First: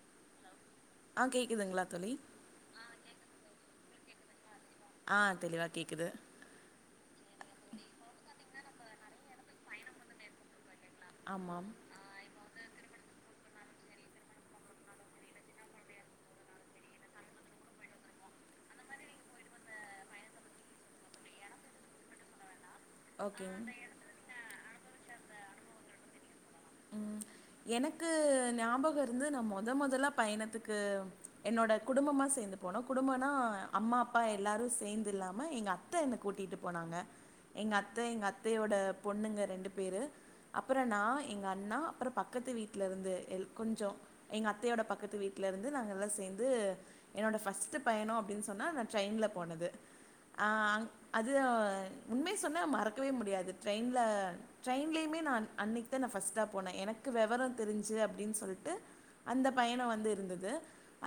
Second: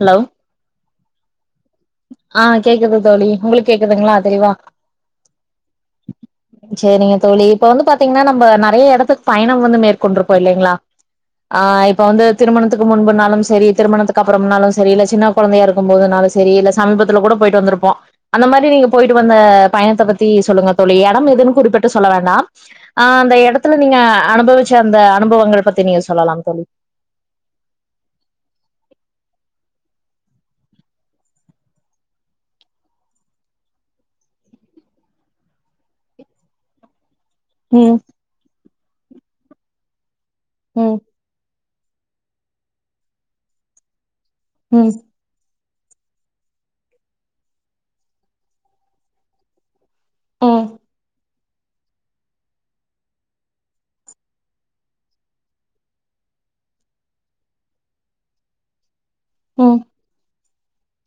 Hello ஆ‌ கேக்குதுங்களா தோழி ஆ கேக்குது தோழி உங்களுக்கு கேக்குதுங்களா தெளிவா ஆ தெளிவா கேக்குது செரிங்க தோழி இப்ப வந்து பாத்தீங்கன்னா நம்ம நறைய இடத்துக்கு பயணம் வந்து மேற்கொண்டுருப்போ இல்லைங்ளா ஆ ஆமாம் இப் இப்ப வந்து திருமணத்துக்கு முன்புன்னாலு செரி திருமணத்துக்கு அப்புறம்னாலு செரி இல்ல சின்ன கொழந்தையா இருக்கு போதுன்னாலு செரி இல்ல சமீபத்துல கூட போயிட்டு வந்திருப்போ அந்த மாரி நீங்க போயிட்டு வந்த பயணத்தை பத்தி சொல்லுங்க தோழி எடம் எதுன்னு குறிப்பிட்டு சொல்ல வேண்டா ஆ அந்த ஓகேங் எடத்துல நீங்க அனுபவிச்ச அந்த அனுபவங்கள பத்தி நீங்க சொல்லலா தோழி எனக்கு ஞாபகோ இருந்து நா மொத மொதலா பயணத்துக்கு என்னோட குடும்பமா சேந்து போன குடும்பனா அம்மா அப்பா எல்லாரு சேந்து இல்லாம எங்க அத்த என்ன கூட்டிட்டு போனாங்க எங்க ம் அத்த எங்க அத்தையோட பொண்ணுங்க ரெண்டு பேரு அப்றோ ம் நா எங்க அண்ணா அப்றோ பக்கத் பக்கத்து வீட்ல இருந்து கொஞ்சோ எங்க அத்தையோட ம் பக்கத்து வீட்டு வீ்ட்ல இருந்து நாங்க எல்லா சேந்து என்னோட ஃபஸ்ட்டு பயணோ அப்டின்னு சொன்னா நா ட்ரெய்ன்ல போனது ஆ ம் அங் அது உண்மைய சொன்ன மறக்கவே முடியாது ட்ரெயின்ல ட்ரெயின்லைமே நா அன்னைக்கு தா பஸ்ட்டா போன வெவரோ தெரிஞ்சு அப்டின்னு சொல்ட்டு அந்த ம் பயனோ வந்து இருந்தது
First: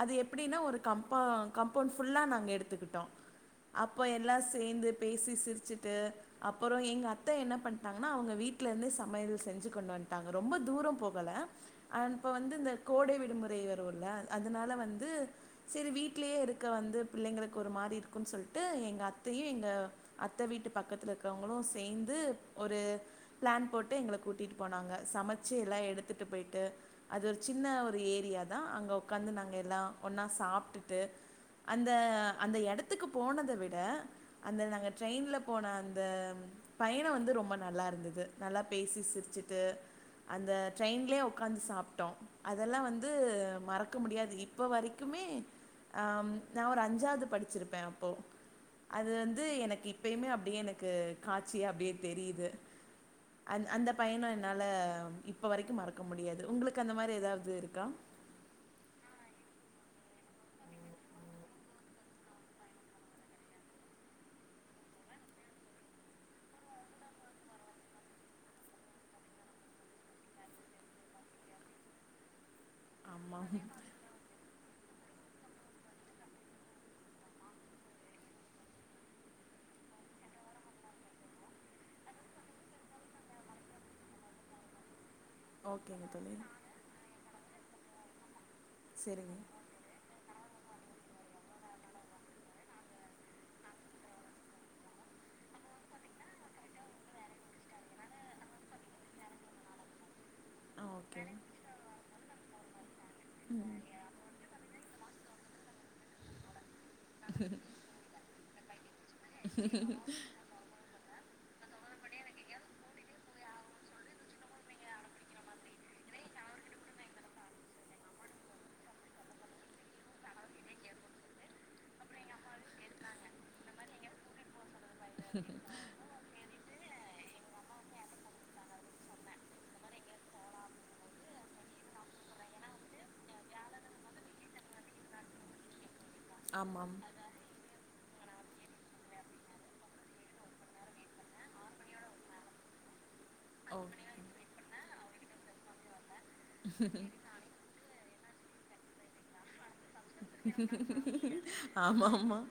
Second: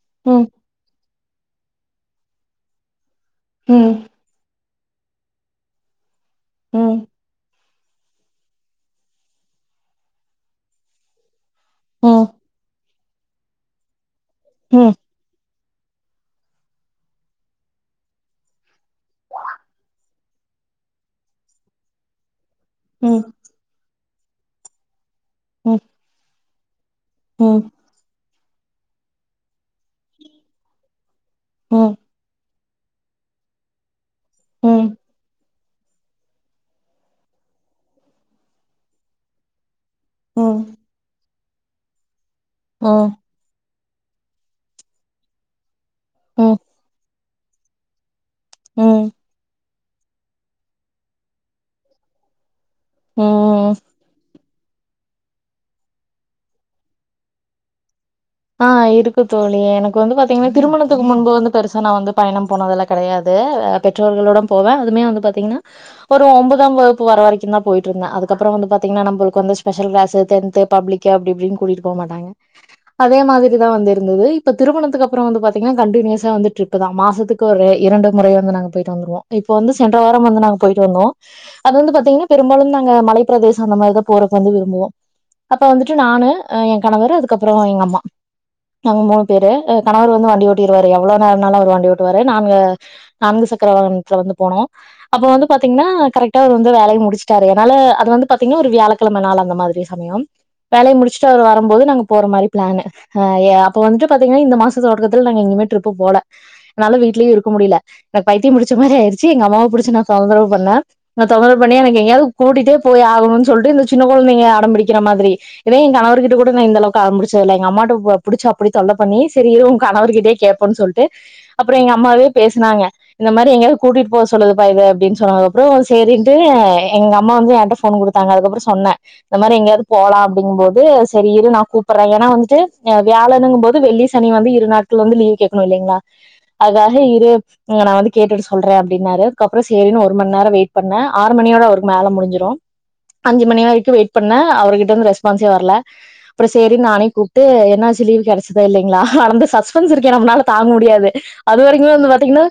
அது ம் எப்டின்னா ஒரு கம்பா கம்பௌண்ட் ஃபுல்லா நாங்க எடுத்துக்கிட்டோ ம் அப்போ எல்லா ஸ் சேந்து பேசி சிரிச்சுட்டு அப்பறோ ம் எங்க அத்த என்ன பண் தங்கனா அவங்க வீட்ல இருந்தே சமையல் செஞ்சு கொண்டு வன்டாங்க ரொம்ப தூரோ போகல அ ம் இப்ப வந்து இந்த கோடை விடுமுறை வருல அதனால ம் வந்து செரி வீட்லயே இருக்க வந்து பிள்ளைங்களுக்கு ஒரு மாரி இருக்குன்னு சொல்ட்டு எங்க அத்தையு எங்க அத்த வீட்டு பக்கத்துல இருக்கவங்களு சேந்து ஒரு ம் பிளான் போட்டு எங்கள கூட்டீட்டு போனாங்க சமைச்சு ம் எல்லா எடுத்துட்டு போய்ட்டு அத் ஒர் ம் சின்ன ஒரு ஏரியா தா அங்க ஒக்காந்து நாங்க எல்லா ஒன்னா சாப்ட்டுட்டு அந்த ம் அந்த யடத்துக்கு போனத விட அந்த ம் நங்கன் ட்ரைய்ன்ல போன அந்தம் பயணோ வந்து ரொம்ப நல்லா இருந்தது நல்லா பேசி சிர்ச்சிட்டு அந்த ம் ட்ரெய்ன்லே உக்காந்து சாப்ட்டோ அதெல்லா வந்து ம் மறக்க முடியாது இ ப்போ வரைக்குமே ஆம் ம் நா ஒரு அஞ்சாவ்து படிச்சிருப்பே அப்போ ம் அதுந்த் து எனக்கு இப்பயுமே அப்டியே எனக்கு காட்சி அப்டியே தெரியுது அந் ம் அந்த பய்ணோ என்னாலம் இப் இப்ப வரைக்கும் மறக்க முடியாது உங்களுக்கு அந்த மாரி எதாவ்து இருக்கா ஆ இருக்கு தோழி எனக்கு வந்து பாத்தீங்கன்னா திருமணத்துக்கு முன்பு வந்து பெருசா நா வந்து பயணம் போனதுலக் கெடையாது அ பெற்றோர்களோடம் போவே அதுமே வந்து பாத்தீங்கின்னா ஒரு ஒம்பதாம் வகுப்பு வர வரைக்குன்தான் போய்ட்ருந்தே அதுக்கப்பற வந்து பாத்தீங்கன்னா நம்பள்க்கு வந்து ஸ்பஷல் க்ளாஸு தென்த்து பப்ளிக் கே அப்டி இப்டின் கூட்டிட்டு போ மாட்டாங்க அதே ஆமா. மாதிரிதா வந்து இருந்ததெய் இப்ப திருமணத்துக்கு அப்ற வந்து பாத்தீங்கன்னா கண்டின்யூஸா வந்துட்ருக்குதா மாசத்துக்கு ஒரு இரண்டு முறை வந்து நாங்க போய்ட்டு வந்துருவோ இப்போ வந்து சென்ற வாரம் வந்து நாங்க போய்ட்டு வந்தோ அது வந்து பாத்தீங்னே பெரும்பாலு நாங்க மலை ப்ரதேசம் அந்த மாரிதா போற கொஞ்சு விரும்புவோ அப்பா வந்துட்டு ஓகேங்க நானு தோழி. அ என் கணவரு அதுக்கப்றோ எங் அம்மா நவ மூணு சரிங்க. பேரு அ கணவர் வந்து வண்டி ஓட்டிருவாரு எவ்ளோ நேர்னாலு அவர் வண்டி ஓட்டுவாரு நாங்க நான்கு சக்கரவாகனத்துல வந்து போனோ அப்போ வந்து பாத்தீங்னா கரக்டா அவர் வந்து வேலைய முடிச்சிட்டாரு அத்னால அது வந்து பாத்தீங்னா ஒரு வ்யாலக் க்லம நாள் அந்த மாதிரி சம்யம் ஆ வேலைய முடிச்சுட்டு ஓகேங்க. அவர் வரும்போது நாங்க போற மாரி ப்ளான்னு ஹ ஏ அப்ப வந்துட்டு பாத்தீங்கன்னா இந்த மாஸ் ஸி ஸோட்டுக்கத்தில் நாங்க இங்யுமே ட்ரிப்பு போல னால வீட்டிலியு இருக்க முடில நக் பைத்தியம் முடிச்ச மாரே ஆய்ரி ச்சி எங்க அம்மாாவ புடிச்சி நா கவ்ந்தரவு பண்ண நா தொந்தரவ் பண்யே எனக்கே எங்யாவு கூட்டிட்டே போய் ஆகணுன் சொல்ட்டு இந்த சின்ன கொழ்ன்தைங்க அடம்பிடிக்கிற மாதிரி எடே என் கணவர்கிட்ட கூட நா இந்தளவுக்கா ஆம்புடிச் சோல்ல எங்க அம்மாட்ட போ புடிச்சு அப்படி தொல்ல பண்ணி சரி இரவும் கணவர் கிட்டே கேப்போன் சொல்ட்டு அப்றோ எங்க அம்மாவே பேசினாங்க இந்த மாரி எங்யாவ் கூட்டிட்டு போ சொல்லுது பா இது அப்டின் சொன்னது அப்றோ ஸி தேரின்ட்டு எங்க அம்மா வந்து என்கிட்ட ஃபோன் குடுத்தாங்க அதுக்கப்றோ சொன்னே இந்த மாரி எங்யாவ்து போலா அப்டிங் போது சரி இரு‌ நா கூப் ப்ரயனா வந்துட்டு ஏ வ்யாலன்னுங்கும் போது வெள்ளி சனி வந்து இரு நாட்கள் வந்து லீவு கேக்ணு இல்லைங்ளா அதாஹ ஆமாம் இரு இங்க நா வந்து கேட்டுட்டு சொல்றே அப்டின்னாரு கப்றோ சேரின்னு ஒருமண் நேர வெய்ட் பண்ண ஆறு மணியோட அவருக்கு மேல முடிஞ்சிரு அஞ்சு மணி ஓ வரைக்கு வெய்ட் பண்ண அவர் கிட்டந்து ரெஸ்பான்ஸே வர்ல தேரி நானே கூப்ட்டு என்னாச்சு லீவ் கெடச்சதா இல்லைங்ளா‌ அளந்து சஸ் ப்பன்ஸ் இருக்கு ஏனா நம்மளால தாங்க முடியாது அது வரைக்குமே வந்து ஆமாமா பாத்தீங்னா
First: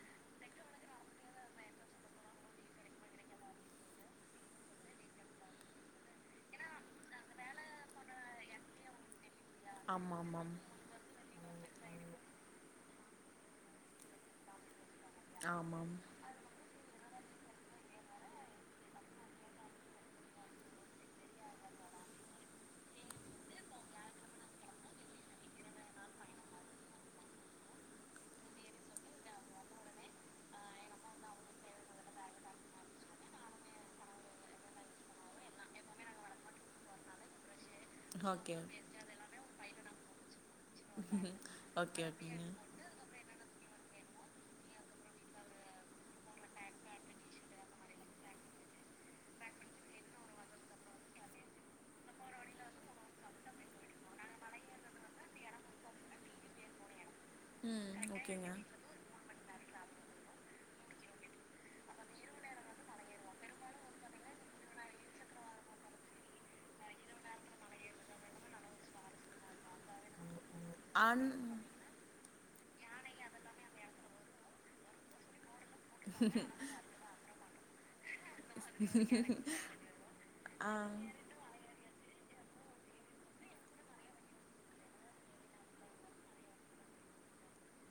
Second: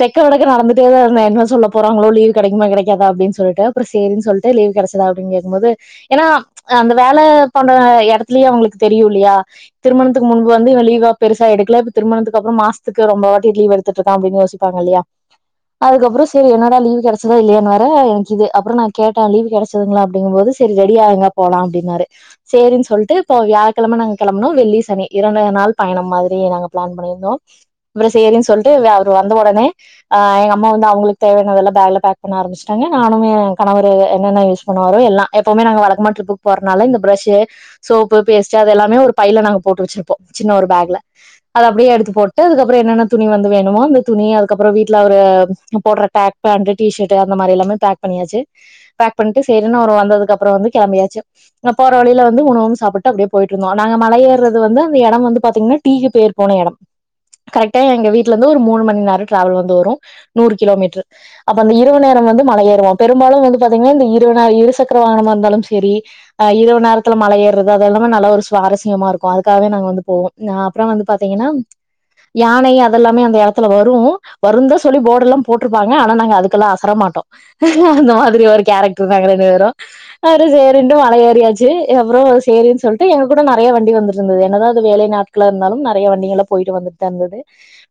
தெக்க வடக்க நடந்துட்டே தா இருந்தே என்ன சொல்ல போறாங்ளோ லீவ் கெடைக்குமா கெடைக்காதா அப்டின் சொல்லிட்டு அப்ற சேரின் சொல் து லீவ் கெடச்சதா அப்டின் கேக்கும்போது ஏனா அந்த வேல பன்றஅ யடத் த்லியா அவ்ங்ளுக் தெரியு லுயா ஆமாமாம் திருமணத்துக்கு முன்பு ஆமாம் வந்து இவ லீவாப் பெருசா எடுக்ல இப்ப திருமணத்துக்கு அப்றம் மாஸ்த்துக்கு ரொம்ப வாட்டிட் லீவ் எடுத்துட்ருக்கா அப்பின் யோசிப்பாங்கல்லையா ஆமாம் அதுக்கப்றோஸ் தெரி என்னடா லீவ் கெடச்சதா இல்லயான் வேர எனக்கிது அப்றோ நா கேட்ட லீவ கெடச்சதுங்ளா அப்டிங்கும்போது செரி ரெடி ஆய்ங்கப் போலா அப்டின்னாரு சேரின் சொல்ட்டு போ வ்யாழ்க்கெழம நங் கெளம்ப்னோ வெள்ளி சனி இரண்டு நாள் பயணம் மாதிரி நாங்க ப்ளான் பண்ணிர்ந்தோம் அப்புறோ செரின்ன்னனு சொல்லிட்டு வே அவரு வந்த உடனே ஆ எங்க அம்மா வந்து அவங்களுக்கு தேவையானதல்ல பேக்ல பேக் பண்ண ஆரம்பச்சுட்டாங்க நானு எ கணவரு என்னென்ன யூஸ் போன வரு எல்லா எப்பவுமே நாங்க வழக்கமா ட்ரிப்புக்கு போறனால இந்த பிரஷ்சு சோப்பு ஓகே பேஸ்ட் அது ஓகே எல்லாமே ஒரு பையில நாங்க போட்டு வச்சுருப்போ சின்ன ஒரு பேக்ல அது அப்டியே எடுத்து ஓகேங்க போட்டு அதுக்கப்புறோ என்னென்ன துணி வந்து வேணுமோ அந்த துணி அதுக்கப்புறோ வீட்டுல அவரு போடுற ட்ராக் பேண்ட் டி ஷர்ட் அந்த மாரி எல்லாமே பேக் பண்ணியாச்சு பேக் பண்ட்டு சேரினு அவரு வந்ததுக்கு அப்புறோ வந்து கெளம்பியாச்சு அ போற வழியில வந்து ஒனு ஒன்னு சாப்பிட்டு அப்டியே போயிட்டு இருந்தோ நாங்க மலை ஏறுறது வந்து அந்த எடம் வந்து பாத்தீங்கன்னா டீ யூக்கு பேர் போன எடம் கரெக்டா ம் எங்க வீட்டுல ஓகேங்க இருந்து ஒரு மூணு மணி நேரோ ட்ராவல் வந்து வரும் நூறு கிலோமீட்ரு அப்ப அந்த இரவு நேரம் வந்து மலையேறுவோம் பெரும்பாலும் வந்து பாத்தீங்கன்னா இந்த இரவு நேரோ இரு சக்கர வாகனமா இருந்தாலும் செரி ஆ இரவு நேரத்துல மலை ஏர் பிரதர் அது எல்லாமே நல்லா ஒரு சுவாரசியமா இருக்கு அதுக்கவே நாங்க வந்து போவோம் ஆ அப்புறோ வந்து அன் பாத்தீங்கன்னா யானை அதெல்லாமே அந்த இடத்துல வரு வருந்தா சொல்லி போர்ட எல்லா போட்டிருப்பாங்க ஆனா நாங்க அதுக்கெல்லா ஆச பட மாட்டோ அந்த மாதிரி ஒரு கேரக்டர் நாங்க ரெண்டு பேரு அப்றோ ஆ சேரின்ட்டு மலை ஏறியாச் சு எப்ரோஸ் சேரின்னு சொல்லிட்டு எங்க கூட நெறையா வண்டி வந்துட்டுயிருந்தது என்னதா அது வேலை நாட்காளா இருந்தாலும் நெறையா வண்டிகளா போயிட்டு வந்துட்டுதா இருந்தது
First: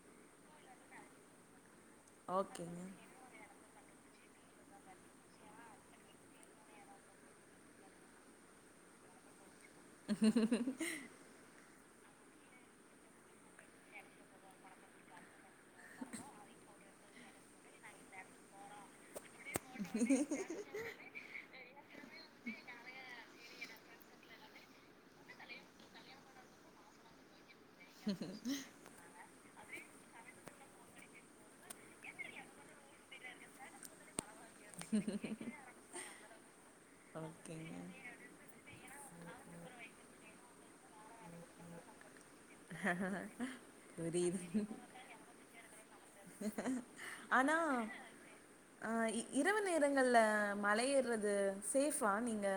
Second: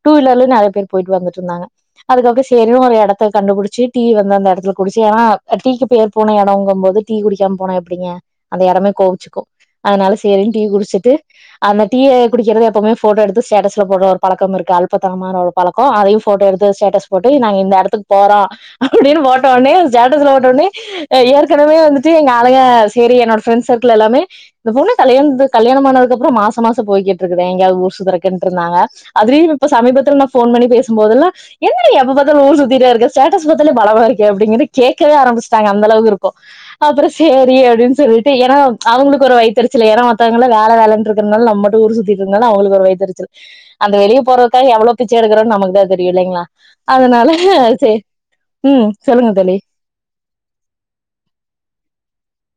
டூ வீலர்ல நெறையா பேர் போயிட்டு வந்துட்டு இருந்தாங்க அதுக்கப்புறோ சேரினு ஓகேங்க ஒரு எடத் த கண்டுபுடிச்சு டீ வந்து அந்த எடத்துல குடிச்சு ஏன்னா டீக்கு பேர் போன எடம்ங்கு போது டீ குடிக்காம போனா எப்டிங்க அந்த எடமே கோவிச்சுக்கு அதனால சேரின்னு டீ குடிச்சுட்டு அந்த டீய குடிக்கிறது எப்பவுமே போட்டோ எடுத்து ஸ்டேட்டஸ்ல போடுற ஒரு பழக்கம் இருக்கு அல்பதனமான ஒரு பழக்கோ அதையு போட்டோ எடுத்து ஸ்டேட்டஸ் போட்டு நாங்க இந்த எடத்துக்கு போறோ அப்டின்னு போட்ட ஒன்னே ஸ்டேட்டஸ்ல போட்ட ஒன்னே ஏற்கனவே வந்துட்டு எங்க ஆழுக செரி என்னோட ஃப்ரெண்ஸ் சர்க்கிள் எல்லாமே இந்த பொண்ணு கல்யாணத்து கல்யாணம் ஆனதுக்குப்புறோ மாச மாசோ போய்கிட்டு இருக்குதே எங்கயாவது ஊர் சுத்துறதுகுன்ட்டு இருந்தாங்க அதிலயு இப்ப சமீபத்துல நா போன் பண்ணி பேசுபோதெல்லா என்னடி எப்ப பாத்தாலு ஊர் சுத்தீட்டே இருக்க ஸ்டேட்டஸ் பாத்தாலே பலமா இருக் எப்டிங்கிறது கேட்கவே ஆரமிச்சுட்டாங்க அந்த அளவுக்கு இருக்கு அப்பரோ சேரி ஓகேங்க அப்டின்னு சொல்லிட்டு ஏன்னா ச் அவங்களுக்கு ஒரு வைத்தெருச்சலு ஏனா மத்தவங்கெல்லா வேல வேலன்ட்டு இருக்கறனால நம்ம மட்டு ஊர்சுத்திட்டு இருகனால அவங்களுக்கு ஒரு வய்த்தெரிச்சல் அந்த வெளிய புரியுது போறதுக்காக எவ்ளோ பிச்சை எடுக்கரோனு நமக்கு தா தெரியு இல்லைங்களா அதனால ஆனா சேரி ம் ஆ இ சொல்லுங்க தோழி இரவு நேரங்கள்ல மலை ஏற்றது சேஃபா நீங்க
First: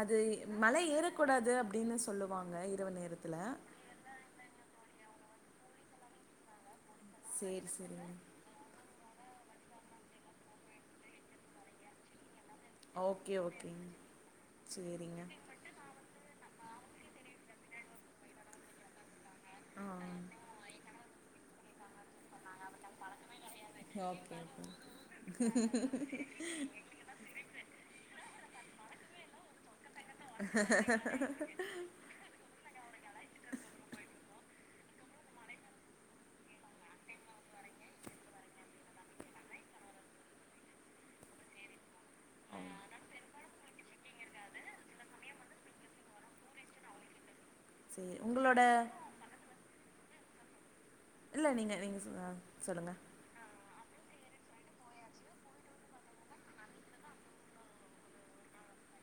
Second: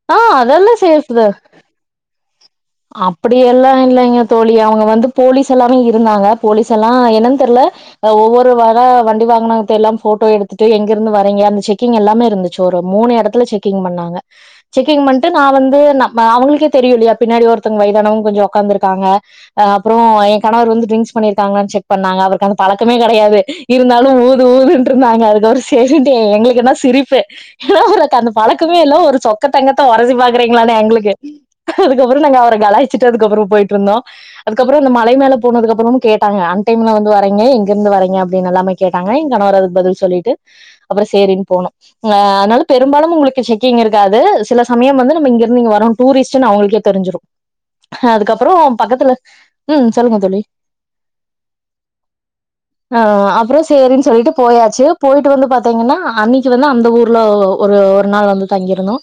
அது ஆ மல அதெல்லாம் ஏறக்கூடாது அப்டின்னு சொல்லுவாங்க இரவு நேரத்துல அப்டி எல்லா இல்லைங்க தோழி அவங்க வந்து போலீஸ் எல்லாரு இருந்தாங்க போலீஸ் எல்லா என்னனு தெர்ல சேரி அ சேரிங்க ஒவ்வொரு ட்டு வர வண்டி வாகனத்த எல்லாம் போட்டோ எடுத்துட்டு எங்கிருந்து வரீங்க அந்த செக்கிங் எல்லாமே இருந்து ச்சு ஒரு மூணு ஓகே எடத்துல செக்கிங் ஓகேங்க பண்ணாங்க செக்கிங் சேரிங்க பண்ணிட்டு நா வந்து நம்ம அவங்களுக்கே தெரியு இல்லையா பின்னாடி ஒருத்தவங்க வயதானவங்க கொஞ்சோ உட்காந்துருகாங்க அ ஆ அப்றோ எ கணவர் வந்து டிரிங்க்ஸ் பண்ணியிருக்காங்களான்னு செக் பண்ணாங்க அவருக்கு அந்த பழக்கமே கெடையாது இருந்தாலு ஓகே ஊது ஓகே ஊதுன்று இருந்தாங்க அதுக்கப்புறோ சேரின்ட்டு எங்களுக்குகெல்லா சிரிப்பு அவ்ருக்கு அந்த பழக்கமே இல்ல ஒரு சொக்க தங்கத்த ஒரைசி பாக்குறீங்களானே எங்களுக்கு அதுக்கப்புறோ நாங்க அவர கலாய்சிட்டு அதுக்கப்புறோ போயிட்டு இருந்தோ அதுக்கப்புறோ அந்த மலை மேல போனதுக்கப்புறமு கேட்டாங்க அன் டைம்ல வந்து வரைங்க எங்க இருந்து வரைங்க அப்டினு எல்லாமே கேட்டாங்க ஏ கணவரதுக்கு பதில் சொல்லிட்டு அப்புறோ சேரின்னு போனோ ஆ அதனால பெரும்பாலும் உங்களுக்கு செக்கிங் இருக்காது சில சமயம் வந்து நம்ம இங்கிருந்து இங்க வரோ டூரிஸ்ட் ச்சுனு அவங்களுக்கே தெரிஞ்சுரு சேரி அதுக்கப்புறோ உங்களோட பக்கத்துல ம் சொல்லுங்க தோழி இல்ல நீங்க நீங்க சொல் சொல்லுங்க ஆ அப்புரோ சேரின்னு சொல்லிட்டு போயாச்சு போயிட்டு வந்து பாத்தீங்கன்னா அன்னைக்கு வந்து அந்த ஊர்ல ஓ ஒரு ஒரு நாள் வந்து தங்கிருந்தோ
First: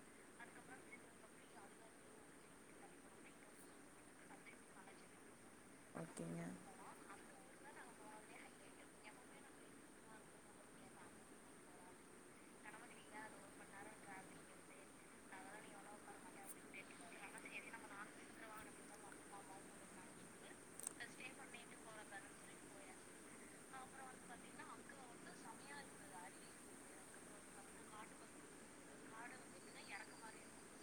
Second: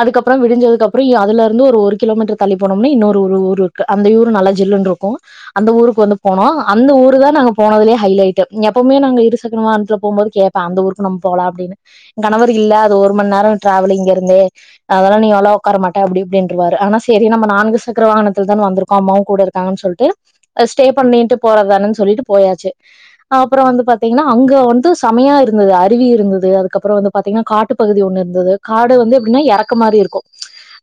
அதுக்கப்புறோ விடிஞ்சதுக்கு அப்புறோ அதுல வந்து ஒரு ஒரு கிலோமீட்டர் தள்ளி போனோம்னா இன்னொரு ஒரு ஊரு இருக்கு அந்த ஊரு நல்லா ஜில்லுனு இருக்கு அந்த ஊருக்கு வந்து ஓகேங்க போனோ அந்த ஊரு தா நாங்க போனதுலே ஹைலைட்டு எப்பவுமே நாங்க இரு சக்கர வாகனத்துல போம்போது கேப் ப்ப அந்த ஊர்க்கு நம்ம போலா அப்டின்னு கணவர் இல்ல அது ஒரு மண்நேரோ டிராவல் இங்க இருந்தே அதெல்லா நீ எல்லா உக்கார மாட்ட அப்டி அப்டின்டுருவாரு ஆனா செரி நம்ம நான்கு சக்கர வாகனத்துல தான வந்திருக்கோ அம்மாவு கூட இருக்காங்கன்னு சொல்லிட்டு அப் அ ஸ்டே பண்ணிட்டு போறதுதானே சொல்லிட்டு போயாச்சு அப்ரோ வந்து பாத்தீங்கன்னா அங்க வந்து சேமையா இருந்தது அருவி இருந்தது அதுக்கப்புறோ வந்து பாத்தீன்னா காட்டு பகுதி ஒண்ணு இருந்தது காடு வந்து எப்டின்னா எறக்க மாவே இருக்கு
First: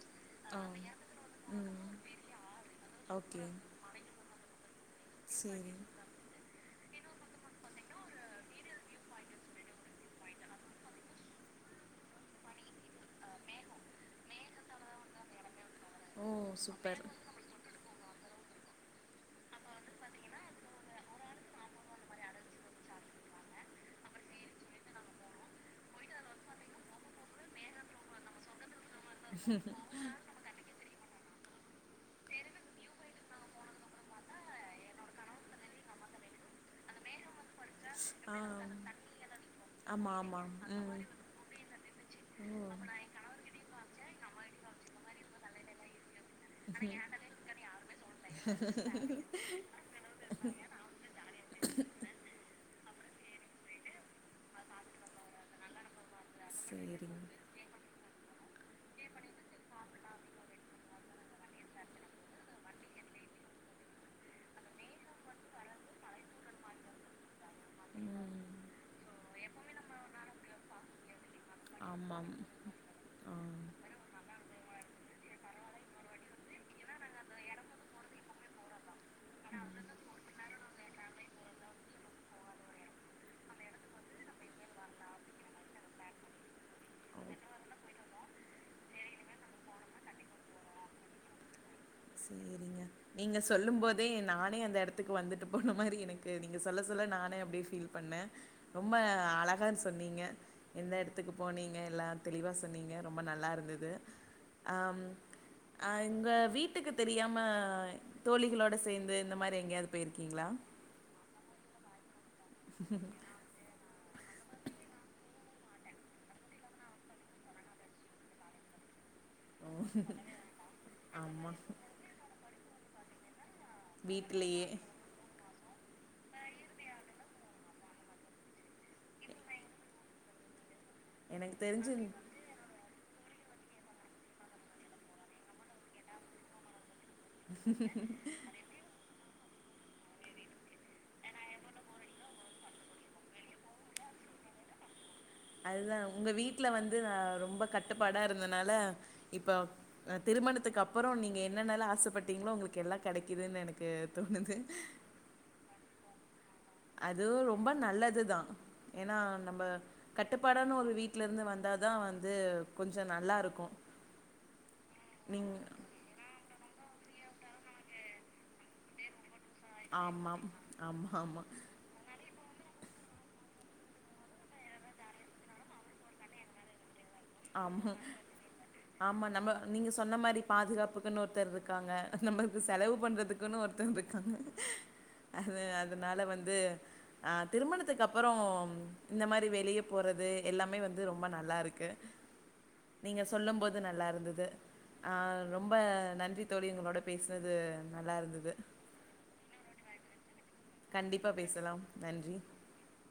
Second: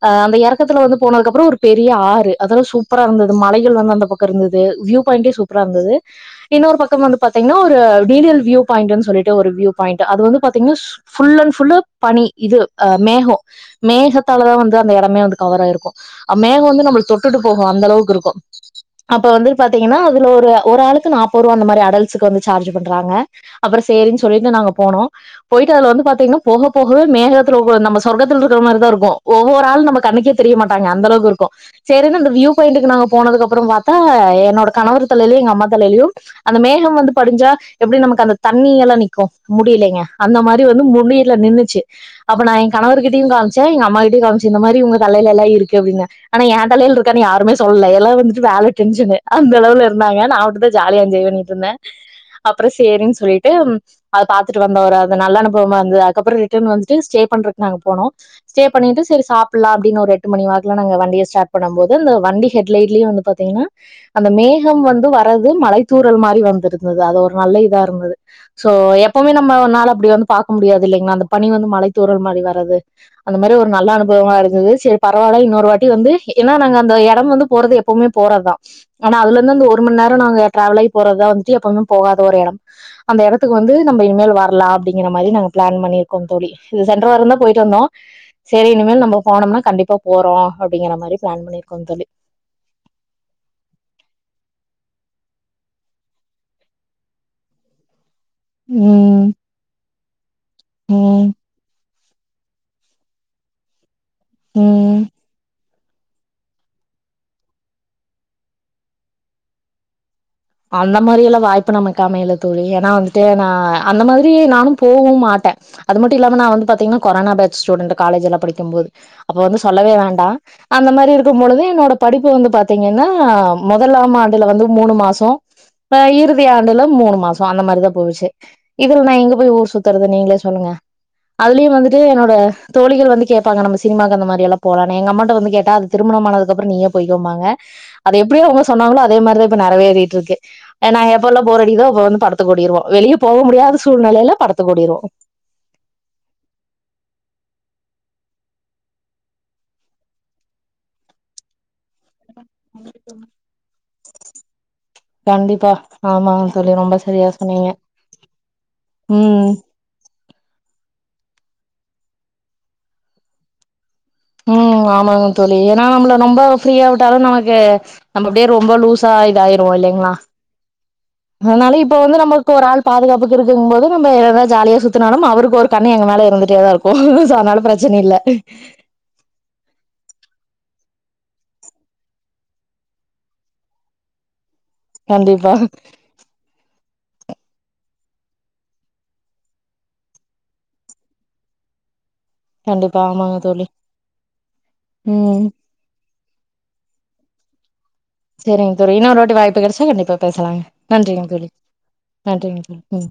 ம்ச் இந்த ஆ எறக்கத்துல வந்து போனதுகப்புரோ ஒரு ம் பெரிய ஆறு அதல்லா சூப்பரா இருந்தது ஓகே மலைகள் வந்து அந்த பக்கோ இருந்தது வியூ பாயிண்டே சூப்பரா சேரி இருந்தது இன்னொரு பக்கம் வந்து பாத்தீங்கன்னா ஒரு டீடியல் வியூ பாயிண்ட்ன்னு சொல்லிட்டு ஒரு வியூ பாயிண்ட்டு அது வந்து பாத்தீங்கன்னா சூப் புல் அண்டு புல்லு பனி இது மேகோ மேகத்தாலதா வந்து அந்த எடமே மே வந்து கவர் ஆயிருக்கு ஓ ஆ மேகோ வந்து சூப்பர் நம்மல தொட்டுட்டு போகு அந்த அளவுக்கு இருக்கு அப்ப வந்துட்டு பாத்தீங்கன்னா அதுல ஒரு ஒரு ஆளுக்கு நாப்பூர்வா அந்த மாரி அடல்ஸ்க்கு வந்து சார்ஜ் பண்றாங்க அப்புறோ சேரின்னு சொல்லிட்டு நாங்க போனோ போயிட்டு அதுல வந்து பாத்தீங்கன்னா போக போகவே மேகத்தில நம்ம சொர்கத்தில இருக்குற மாரிதா இருக்கு ஒவ்வொரு ஆள் நமக் கண்ணுக்கே தெரிய மாட்டாங்க அந்த அளவுக்கு இருக்கு செரின்னு அந்த வியூ பாயிண்ட்டுக்கு நாங்க போனதுக்கப்புறோ பாத்தா என்னோட கணவர் தலையிலயு எங்க அம்மா தலையிலயு அந்த மேகம் வந்து படிஞ்சா எப்பிடி நமக்கு அந்த ஆ தண்ணி எல்லா நிக்கு முடியலைங்க ஆமா அந்த ஆமா மாரி வந்து ம் முடில நின்னுச்சி அப்ப நா எங் கணவர் கிட்டயு காம்ச்சே எங்க அம்மா கிட்டயு காமிச்சே இந்த மாரி உங்க தலையிலெல்லா இருக்கு அப்டின்னு ஆனா எ தலையில இருக்கான்னு யாருமே சொல்லல்ல ல்லா வந்துட்டு வேல டென்ஷனு அந்த அளவுல இருந்தாங்க நா மட்டுந்தா ஜாலியா என்ஜாய் பண்ணிட்ருந்தே அப்றோ சேரின் சொல்லிட்டு அது பாத்துட்டு வந்தோ ஒரு அது நல்ல அனுபவமா இருந்துது அதுக்கப்றோ ரிட்டன் வந்துட்டு சேரிங்க ஸ்டே பண்றக்கு நாங்க போனோ ஸ்டே பண்ணிட்டு செரி சாப்புட்லா ன்னு ஒரு எட்டு மணி வாக்குல நாங்க வண்டிய ஸ்டாட் பண்ணும் போது இந்த வண்டி ஹெட் லைட்லயு வந்து பாத்தீங்கன்னா அந்த மேகம் வந்து வர்றது மழை தூறல் மாரி வந்திருந்தது அது ஒரு நல்ல இதா இருந்தது ம் சோ எப்பமே நம்ம ஒன்னால அப்டி வந்து பாக்க முடியாது இல்லைங்கலா அந்த பனி வந்து மழை தூறல் ஆமாம் மாரி வர்றது ஆ அந்த மாரி ஒரு நல்ல அனுபவமா இருந்தது செரி பரவால்ல இன்னொரு வாட்டி வந்து ஏன்னா நாங்க அந்த எடம் வந்து போறது எப்பவுமே போறதுதா ஆனா அதுலர்ந்து அந்த ஒரு மண்நேரோ நாங்க ட்ரவல் ஆயி போறதுதா வந்துட்டு எப்பவுமே போகாத ஒரு எடம் அந்த எடத்துக்கு வந்து நம்ம இனிமேல் வர்லா அப்டிங்க மாரி நாங்க ப்ளான் பண்ணிருக்கோ தோழி இது சென்ற வாரந்தா போயிட்டு வந்தோ செரி இனிமேல் நம்ம போனோமுனா கண்டிப்பா போறோ அப்டிங்கிற மாரி ப்ளான் பண்ணிருக்கோம் தோழி செரிங்க நீங்க சொல்லு போதே நானே அந்த எடத்துக்கு வந்துட்டு போன மாரி எனக்கு நீங்க சொல்ல சொல்ல நானே அப்டி ஃபீல் பண்ணே ரொம்ப ம் அழகா சொன்னீங்க எந்த ம் எடத்துக்கு போனீங்க எல்லா தெளிவா சொன்னீங்க ரொம்ப நல்லா இருந்தது ஆ ம் ஆ உங்க வீட்டுக்கு தெரியாம தோழிகளோட சேந்து இந்த மாரி எங்கயாவது போயிருக்கீங்களா அந்த மாரியல்லா வாய்ப்பு நமக்கு அமையல தோழி ஏனா வந்துட்டு நா அந்த மாதிரி நானு போகவு மாட்ட அதுமட்டு இல்லாம நா வந்து பாத்தீங்கன்னா கொரோனா பேட்ச் ஸ்டூடண்ட் காலேஜெல்லா படிக்கு போது அப்ப வந்து ஓ, சொல்லவே வேண்டா அந்த மாரி இருக்கும் ஆமா பொழுது என்னோட படிப்பு வந்து பாத்தீங்கன்னா அ மொதலாம் ஆண்டுல வந்து வீட்லயே மூணு மாசோ ஆ இறுதி ஆண்டுல மூணு மாசோ அந்த மாரிதா போச்சே இதுல நா எங்க போய் ஊர் சுத்துறது நீங்ளே சொல்லுங்க எனக்கு அதுலியு வந்துட்டு தெரிஞ்சு என்னோட தோழிகள் வந்து கேப்பாங்க நம்ம சினிமாக்கு அந்த மாரியெல்லா போலானு எங்க அம்மாட்ட வந்து கேட்டா அது திருமணமானதுக்கப்றோ நீயே போய்க்கோம்பாங்க அது எப்டியவுங்க சொன்னாங்களோ அதே மாரிதா இப்ப நெறவேறிட்ருக்கு அ நாங்க எப்பொல்லா போரடிக்குதோ அப்ப வந்து படத்துக்கோடிருவோ வெளிய போக முடியாத சூழ்நிலைல படத்துக் ஓடிருவோ அதுதா உங்க வீட்ல வந்து ந ரொம்ப கட்டுப்பாடா இருந்தனால இப்ப அ திருமணத்துக்கு அப்புறோ நீங்க என்னென்னலா ஆ சப் பட்டீங்ளோ உங்களுக்கு எல்லா கெடைக்குதுன் எனக்கு தோணுது கண்டிப்பா ஆமாங்க தோழி ரொம்ப சரியா அதுவு சொன்னீங்க ரொம்ப நல்லதுதா ஏனா ம் நம்ம கட்டுப்பாடான ஒரு வீட்லருந்து வந்தாதா வந்து கொஞ்சோ நல்லாருக்கு ம் ஆமாங்க தோழி ஏனா நம்ப்ள ரொம்ப ஃப்ரீயா விட்டாலு நமக்கு நம்ம அப்டியே ரொம்ப லூஸா இதாயிருவோ இல்லைங்களா ஆமாம் ஆமா ஆமா அதுனால இப்ப வந்து நம்மளு க்கு ஒரு ஆள் பாதுகாப்புக்கு இருக்குங்போது நம்ம எதா ஜாலியா சுத்துனாலு அவருக்கு ஒரு கண்ணு எங்கமேல இருந்துட்டேதா இருக்கு சோ அத்னால ஆமா ப்ரெச்சன இல்ல ஆமா நம்ம நீங்க சொன்ன மாரி பாதுகாப்புக்குன் ஒருத்தர்ருக்காங்க நம்மளுக்கு செலவு பண்றதுக் குனு ஒருத்தங்ருக்காங்க கண்டிப்பா அது அதுனால வந்து அ திருமணத்துக்கப்புறோ இந்த மாரி வெளிய போறது எல்லாமே வந்து ரொம்ப நல்லாருக்கு கண்டிப்பா நீங்க ஆமாங்க தோழி சொல்லும்போது நல்லாருந்துது ஆ ம் ரொம்ப நன்றி தோழி அங்களோட பேஸ்னது செரிங்க தோழி இன்னொருவாட்டி வாய்ப்பு கெடச்சா கண்டிப்பா பேசலாங்க நன்றிங்க கண்டிப்பா தோழி பேசலாம் நன்றி நன்றிங்க தோழி ம்